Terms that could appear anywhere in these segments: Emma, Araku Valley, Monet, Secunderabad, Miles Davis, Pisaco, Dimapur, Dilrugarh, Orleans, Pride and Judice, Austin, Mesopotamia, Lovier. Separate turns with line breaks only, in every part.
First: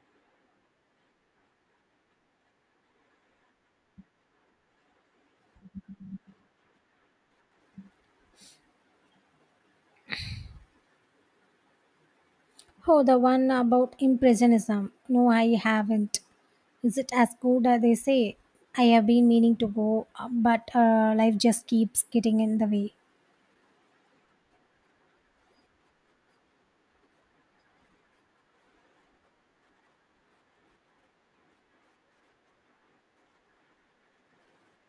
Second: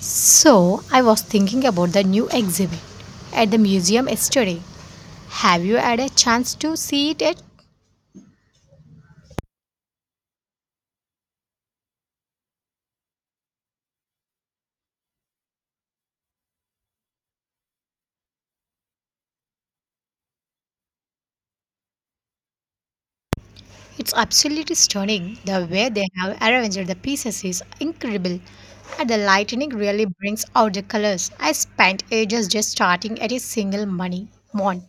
So, I was thinking about the new exhibit at the museum yesterday. Have you had a chance to see it yet?
Oh, the one about impressionism. No, I haven't. Is it as good as they say? I have been meaning to go, but life just keeps getting in the way.
It's absolutely stunning. The way they have arranged the pieces is incredible, and the lighting really brings out the colors. I spent ages just starting at a single money one.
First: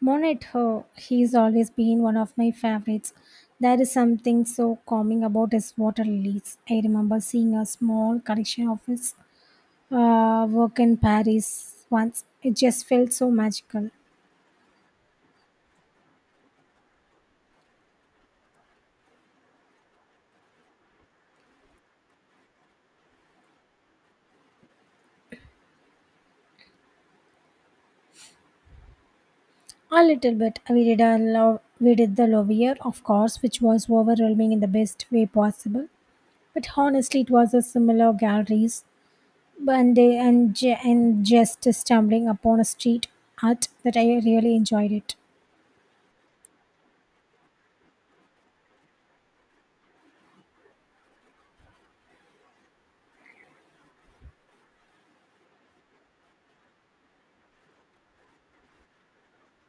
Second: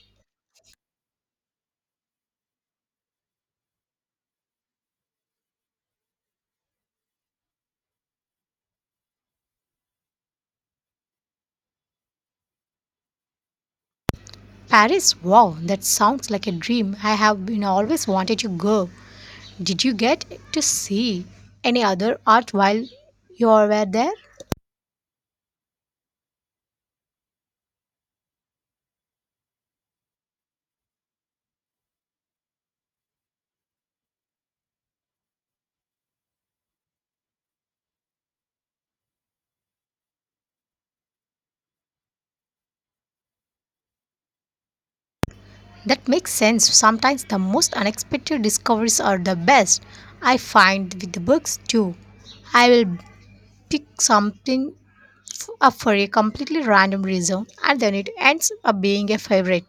Monet, oh, he's always been one of my favorites. There is something so calming about his water lilies. I remember seeing a small collection of his work in Paris once. It just felt so magical.
Paris, wow, that sounds like a dream. I have been always wanted to go. Did you get to see any other art while you were there?
A little bit. We did the love Lovier, of course, which was overwhelming in the best way possible. But honestly, it was a similar galleries, and they and, j- and just stumbling upon a street art that I really enjoyed it.
That makes sense. Sometimes the most unexpected discoveries are the best. I find with the books too. I will pick something up for a completely random reason and then it ends up being a favorite.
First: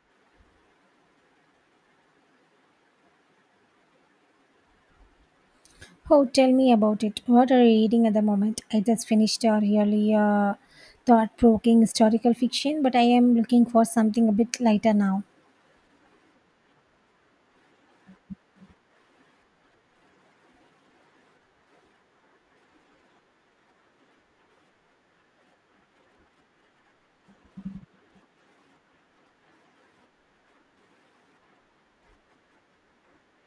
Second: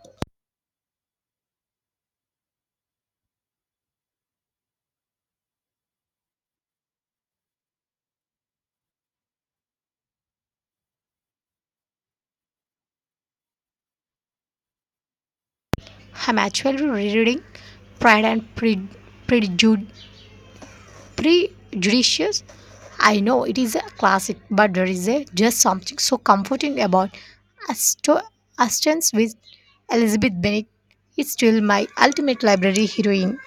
Oh, tell me about it. What are you reading at the moment? I just finished a really thought-provoking historical fiction, but I am looking for something a bit lighter now.
I'm actually rereading Pride and Pre- Prejud- Prejudice. I know it is a classic, but there is a, just something so comforting about Asto- Aston's with Elizabeth Bennet. It's still my ultimate library heroine.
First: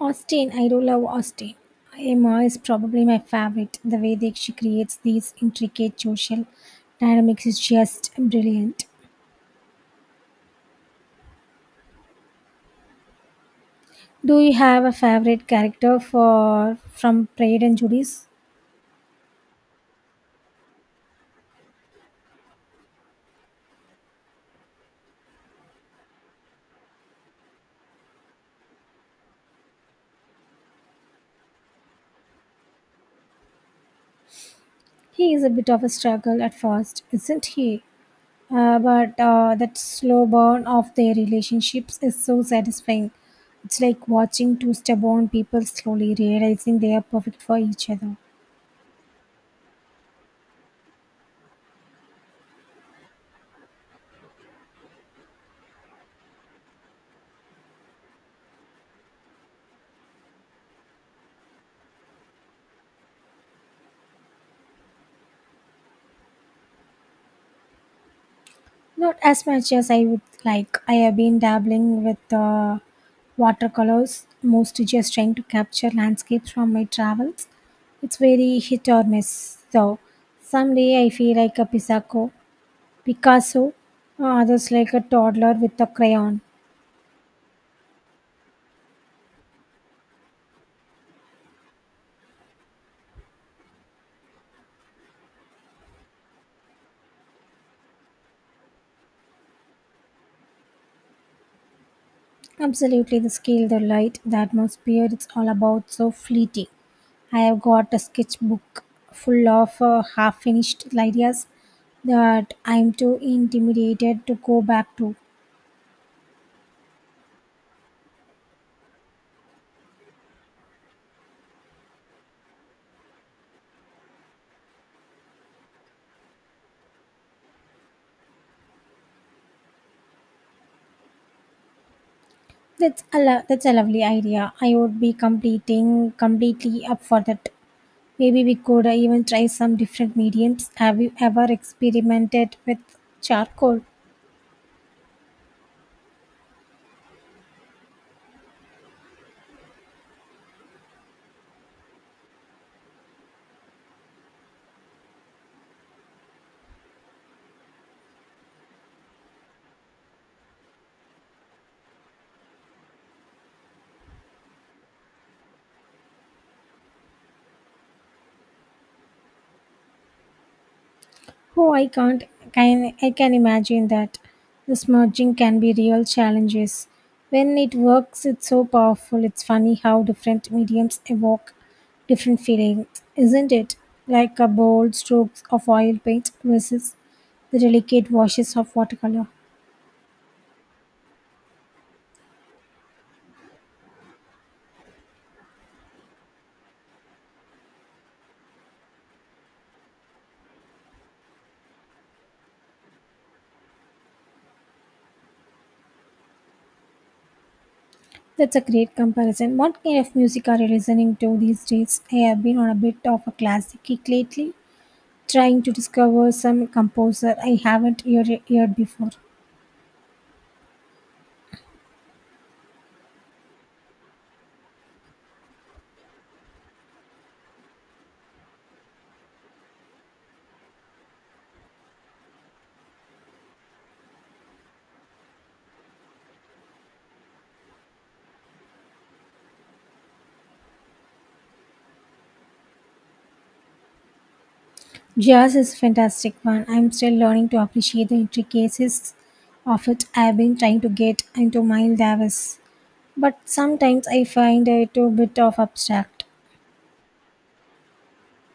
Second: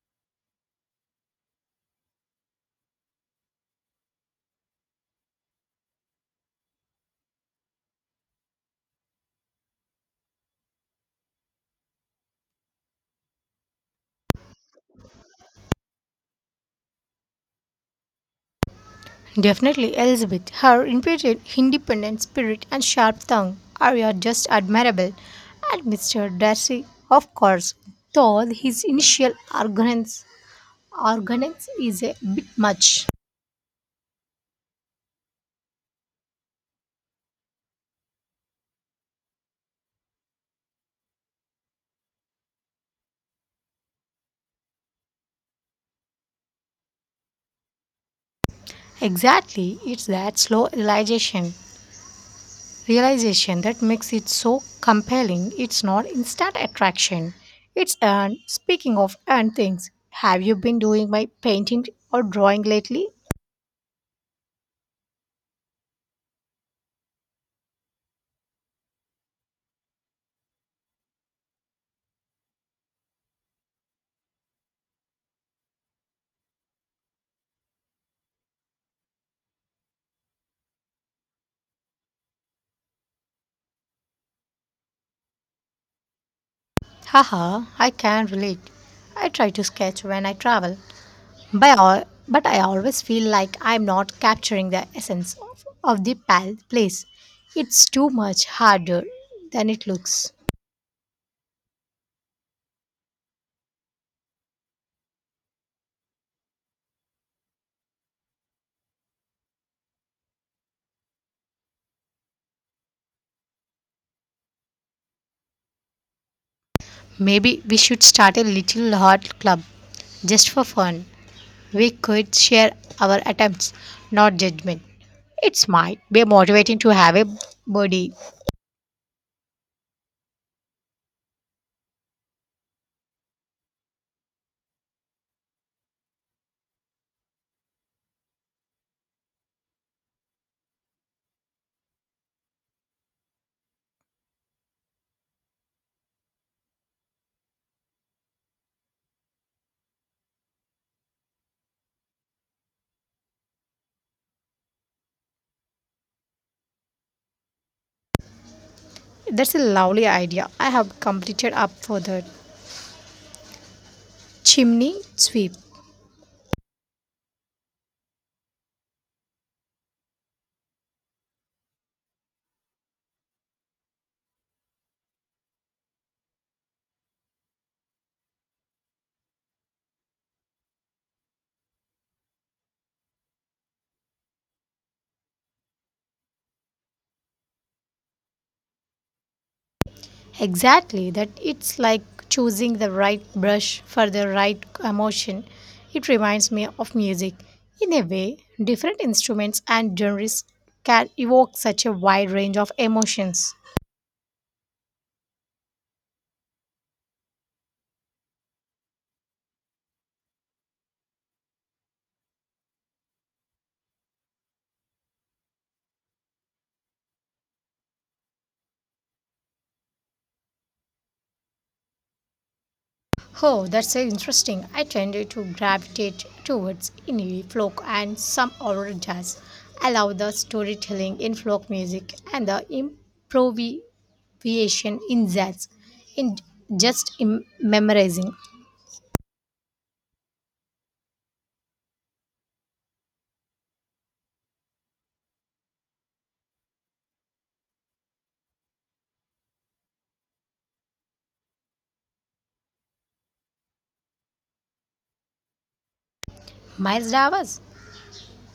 Austin, I do love Austin. Emma is probably my favorite. The way that she creates these intricate social dynamics is just brilliant. Do you have a favorite character for from Pride and Judice?
Definitely, Elizabeth. Her impudent, independent spirit and sharp tongue are just admirable. And Mr. Darcy, of course, though his initial arrogance is a bit much.
He is a bit of a struggle at first, isn't he? But That slow burn of their relationships is so satisfying. It's like watching two stubborn people slowly realizing they are perfect for each other.
Exactly, it's that slow realization that makes it so compelling. It's not instant attraction. It's and speaking of and things, have you been doing my painting or drawing lately?
Not as much as I would like. I have been dabbling with watercolors, mostly just trying to capture landscapes from my travels. It's very hit or miss, though. Someday I feel like a Picasso, others like a toddler with a crayon.
Haha, I can relate. I try to sketch when I travel, by all, but I always feel like I'm not capturing the essence of the place. It's too much harder than it looks.
Absolutely, the scale, the light, the atmosphere, it's all about so fleeting. I have got a sketchbook full of half finished ideas that I'm too intimidated to go back to.
Maybe we should start a little art club just for fun. We could share our attempts, not judgment. It might be motivating to have a buddy.
That's a lovely idea. I would be completing completely up for that. Maybe we could even try some different mediums. Have you ever experimented with charcoal?
That's a lovely idea. I have completed up for the chimney sweep.
Oh, I can't. I can imagine that. This merging can be real challenges. When it works, it's so powerful. It's funny how different mediums evoke different feelings, isn't it? Like a bold strokes of oil paint versus the delicate washes of watercolor.
Exactly, that it's like choosing the right brush for the right emotion. It reminds me of music. In a way, different instruments and genres can evoke such a wide range of emotions.
That's a great comparison. What kind of music are you listening to these days? I have been on a bit of a classic kick lately, trying to discover some composer I haven't heard before.
Oh, that's interesting. I tend to gravitate towards indie folk and some older jazz. I love the storytelling in folk music and the improvisation in jazz. In just memorizing.
Jazz is a fantastic one. I'm still learning to appreciate the intricacies of it. I've been trying to get into Miles Davis, but sometimes I find it a bit of abstract.
Miles Davis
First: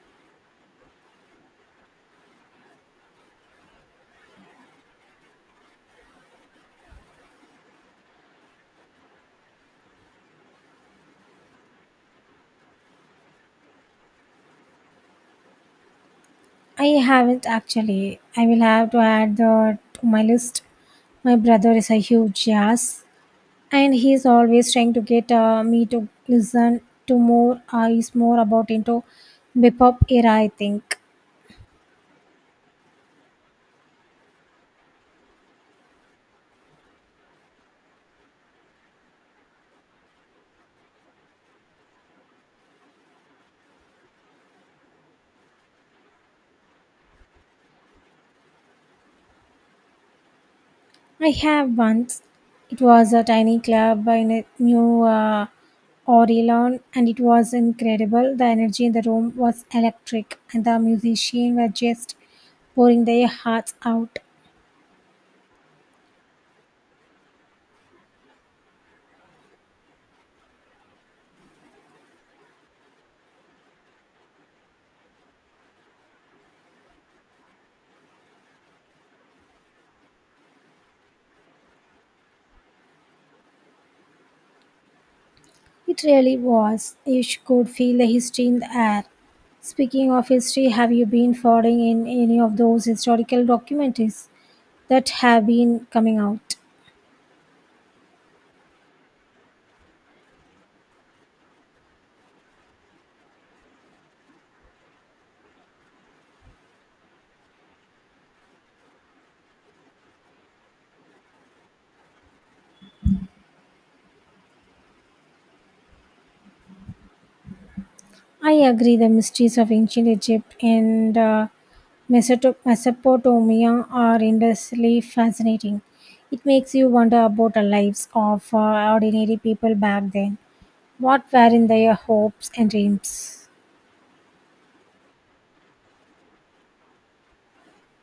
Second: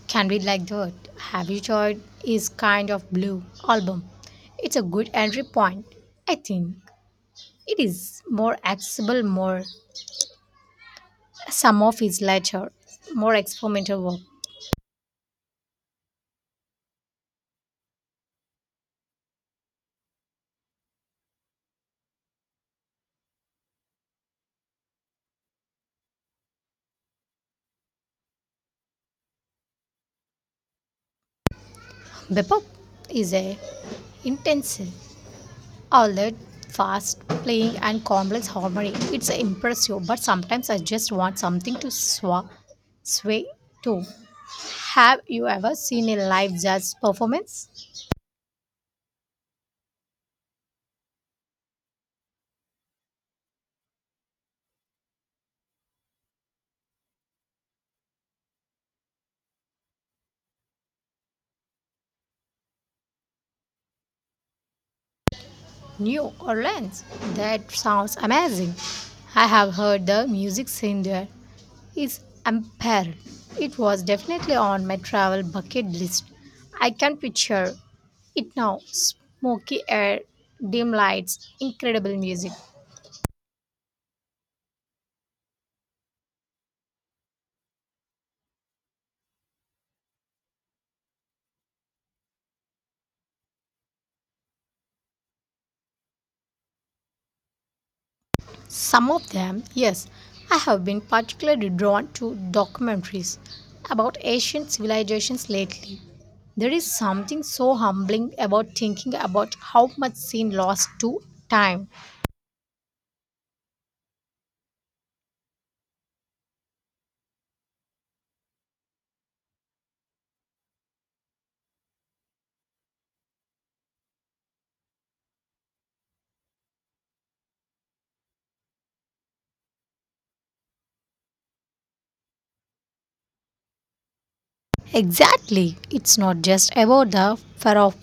can be like that. Have you tried is kind of blue album. It's a good entry point. I think it is more accessible more some of his later, more experimental work.
I haven't actually. I will have to add that to my list. My brother is a huge jazz, and he's always trying to get me to listen to more. Is more about into bebop era, I think.
Bebop is a intensive, all that fast playing and complex harmony. It's impressive, but sometimes I just want something to sway to. Have you ever seen a live jazz performance?
I have once. It was a tiny club in a new Orleans, and it was incredible. The energy in the room was electric, and the musicians were just pouring their hearts out.
New Orleans? That sounds amazing. I have heard the music scene there is unparalleled. It was definitely on my travel bucket list. I can picture it now. Smoky air, dim lights, incredible music.
It really was. Could feel the history in the air. Speaking of history, have you been following in any of those historical documentaries that have been coming out?
Some of them, yes. I have been particularly drawn to documentaries about ancient civilizations lately. There is something so humbling about thinking about how much sin lost to time.
I agree, the mysteries of ancient Egypt and Mesopotamia are endlessly fascinating. It makes you wonder about the lives of ordinary people back then. What were in their hopes and dreams?
Exactly. It's not just about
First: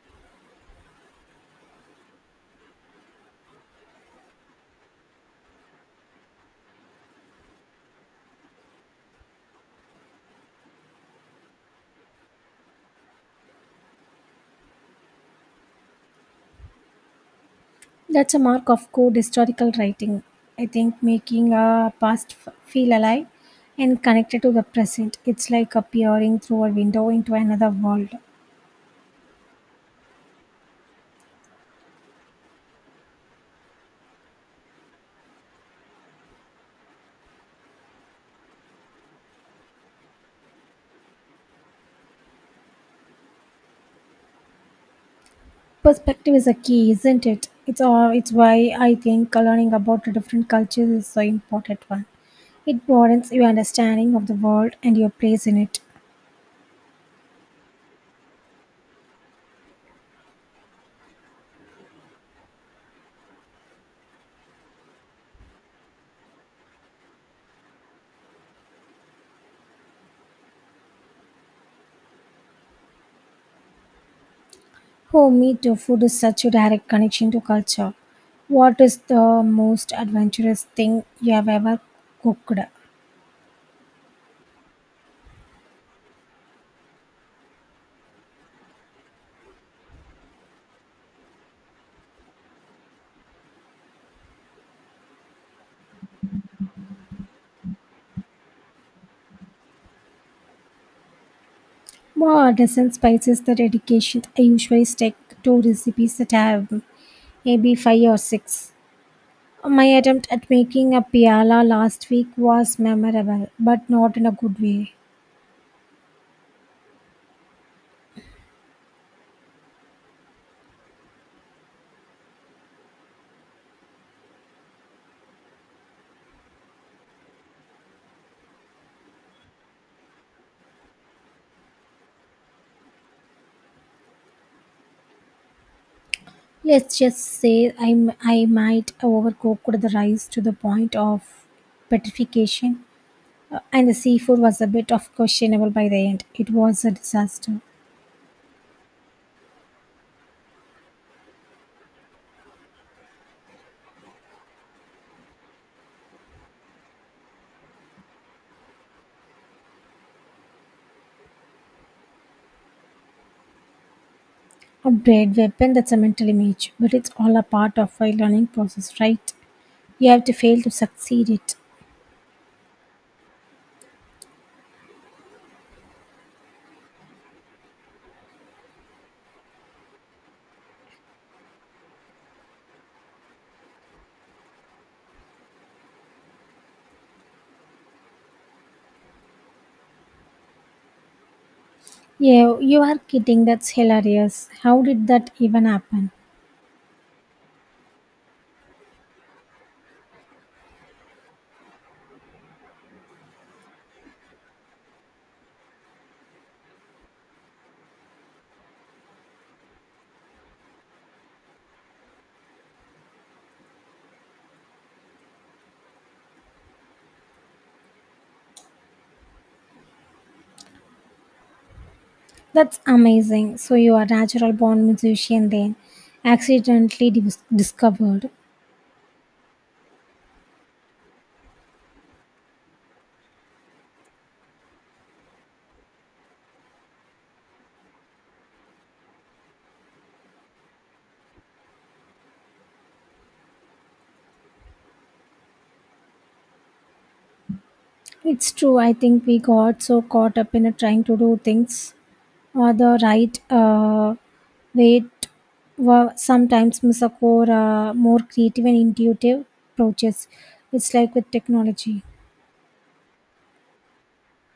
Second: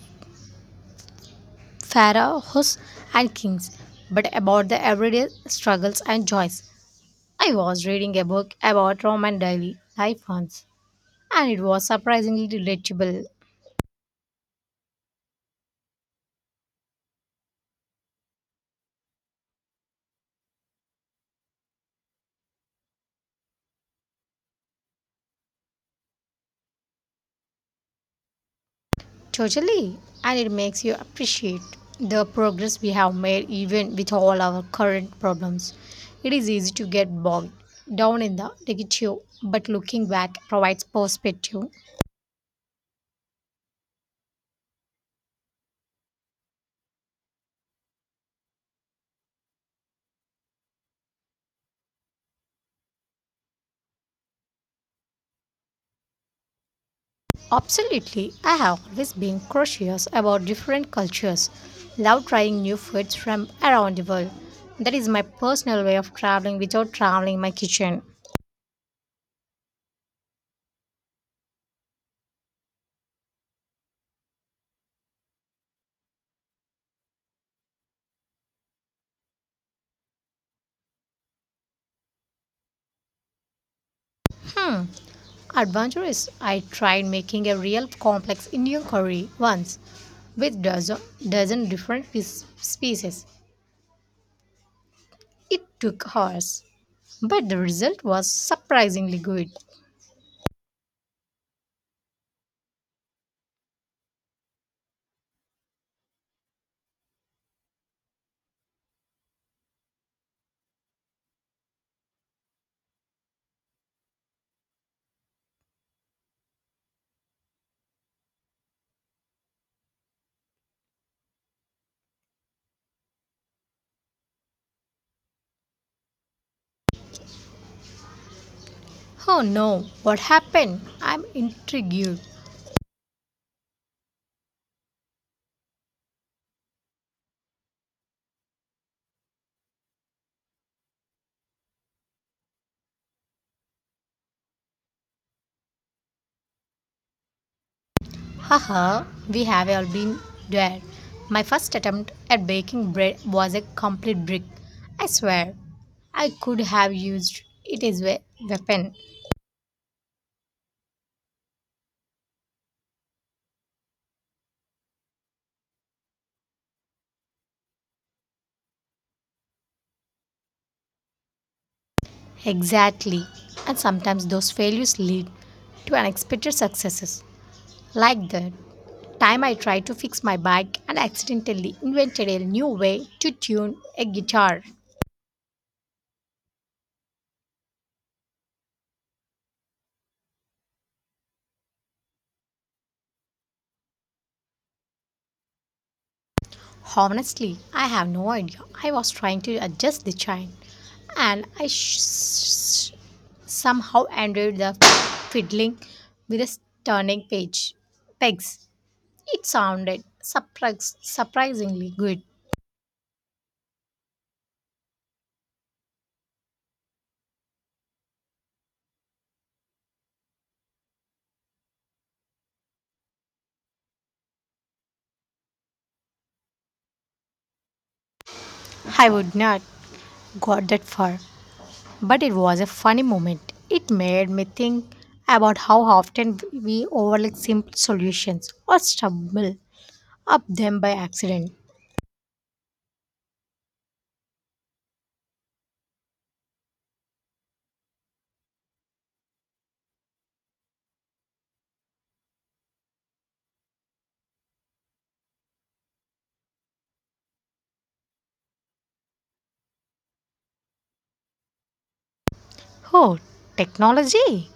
pharaohs and kings, but about the everyday struggles and joys. I was reading a book about Roman daily life once, and it was surprisingly relatable.
That's a mark of good historical writing. I think making a past feel alive and connected to the present. It's like appearing through a window into another world.
Totally, and it makes you appreciate the progress we have made even with all our current problems. It is easy to get bogged down in the negative, but looking back provides perspective.
Perspective is a key, isn't it? It's why I think learning about the different cultures is so important one. It broadens your understanding of the world and your place in it.
Absolutely, I have always been curious about different cultures, love trying new foods from around the world. That is my personal way of traveling without traveling my kitchen.
For me too, food is such a direct connection to culture. What is the most adventurous thing you have ever cooked?
Adventurous. I tried making a real complex Indian curry once with dozen different species. It took hours, but the result was surprisingly good.
More artisan spices that education I usually stick to recipes that have maybe five or six. My attempt at making a piala last week was memorable, but not in a good way.
Oh no, what happened? I'm intrigued.
Let's just say I might overcooked the rice to the point of petrification, and the seafood was a bit of questionable by the end. It was a disaster.
Haha, we have all been there. My first attempt at baking bread was a complete brick. I swear, I could have used it as a weapon.
A bread weapon that's a mental image, but it's all a part of a learning process, right? You have to fail to succeed it.
Exactly. And sometimes those failures lead to unexpected successes. Like the time I tried to fix my bike and accidentally invented a new way to tune a guitar.
Yeah, you are kidding. That's hilarious. How did that even happen?
Honestly, I have no idea. I was trying to adjust the chain and somehow ended the fiddling with a turning page pegs. It sounded surprisingly good.
That's amazing. So you are natural born musician then, accidentally discovered.
I would not got that far, but it was a funny moment. It made me think about how often we overlook simple solutions or stumble up them by accident.
It's true. I think we got so caught up in trying to do things or the right way. t- were sometimes miss a core, more creative and intuitive approaches. It's like with technology.
Oh, technology!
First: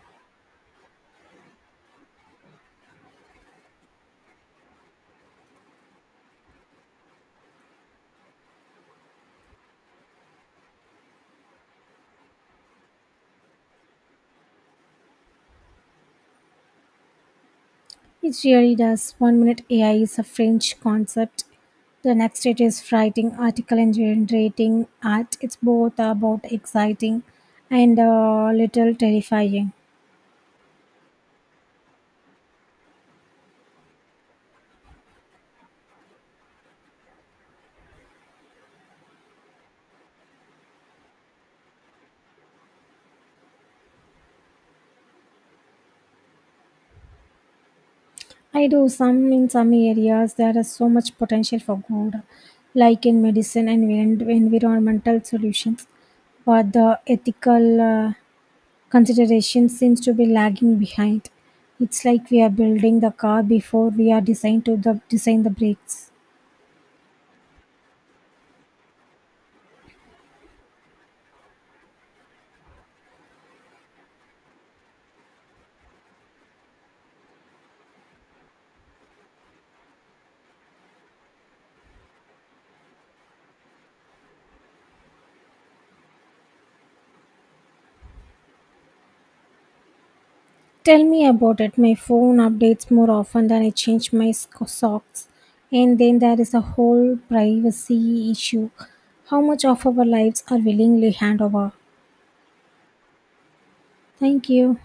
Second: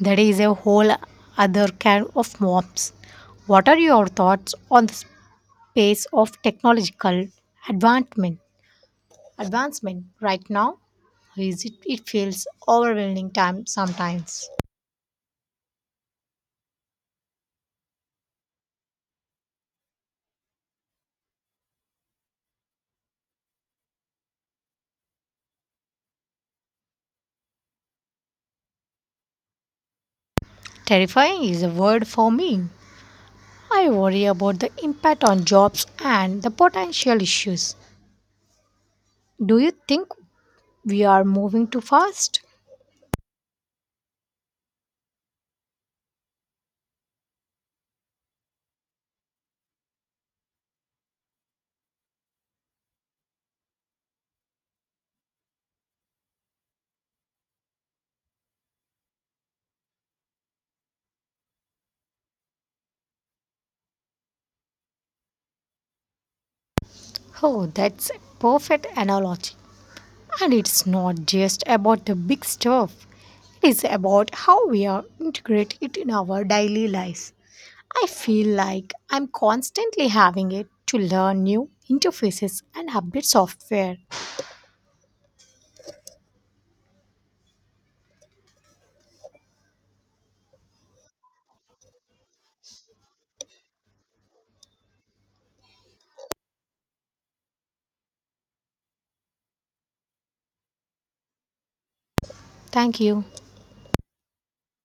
That is a whole other can of worms. What are your thoughts on the pace of technological advancement? Advancement right now? It feels overwhelming time sometimes.
It really does. One minute AI is a French concept. The next it is writing article and generating art. It's both about exciting and a little terrifying.
Terrifying is a word for me. I worry about the impact on jobs and the potential issues. Do you think we are moving too fast?
I do some in some areas there is so much potential for good, like in medicine and environmental solutions, but the ethical consideration seems to be lagging behind. It's like we are building the car before we are designed to the design the brakes.
Oh, that's a perfect analogy. And it's not just about the big stuff, it is about how we are integrate it in our daily lives. I feel like I'm constantly having it to learn new interfaces and update software.
Tell me about it. My phone updates more often than I change my socks. And then there is a whole privacy issue. How much of our lives are willingly handed over?
Thank you.
Thank you.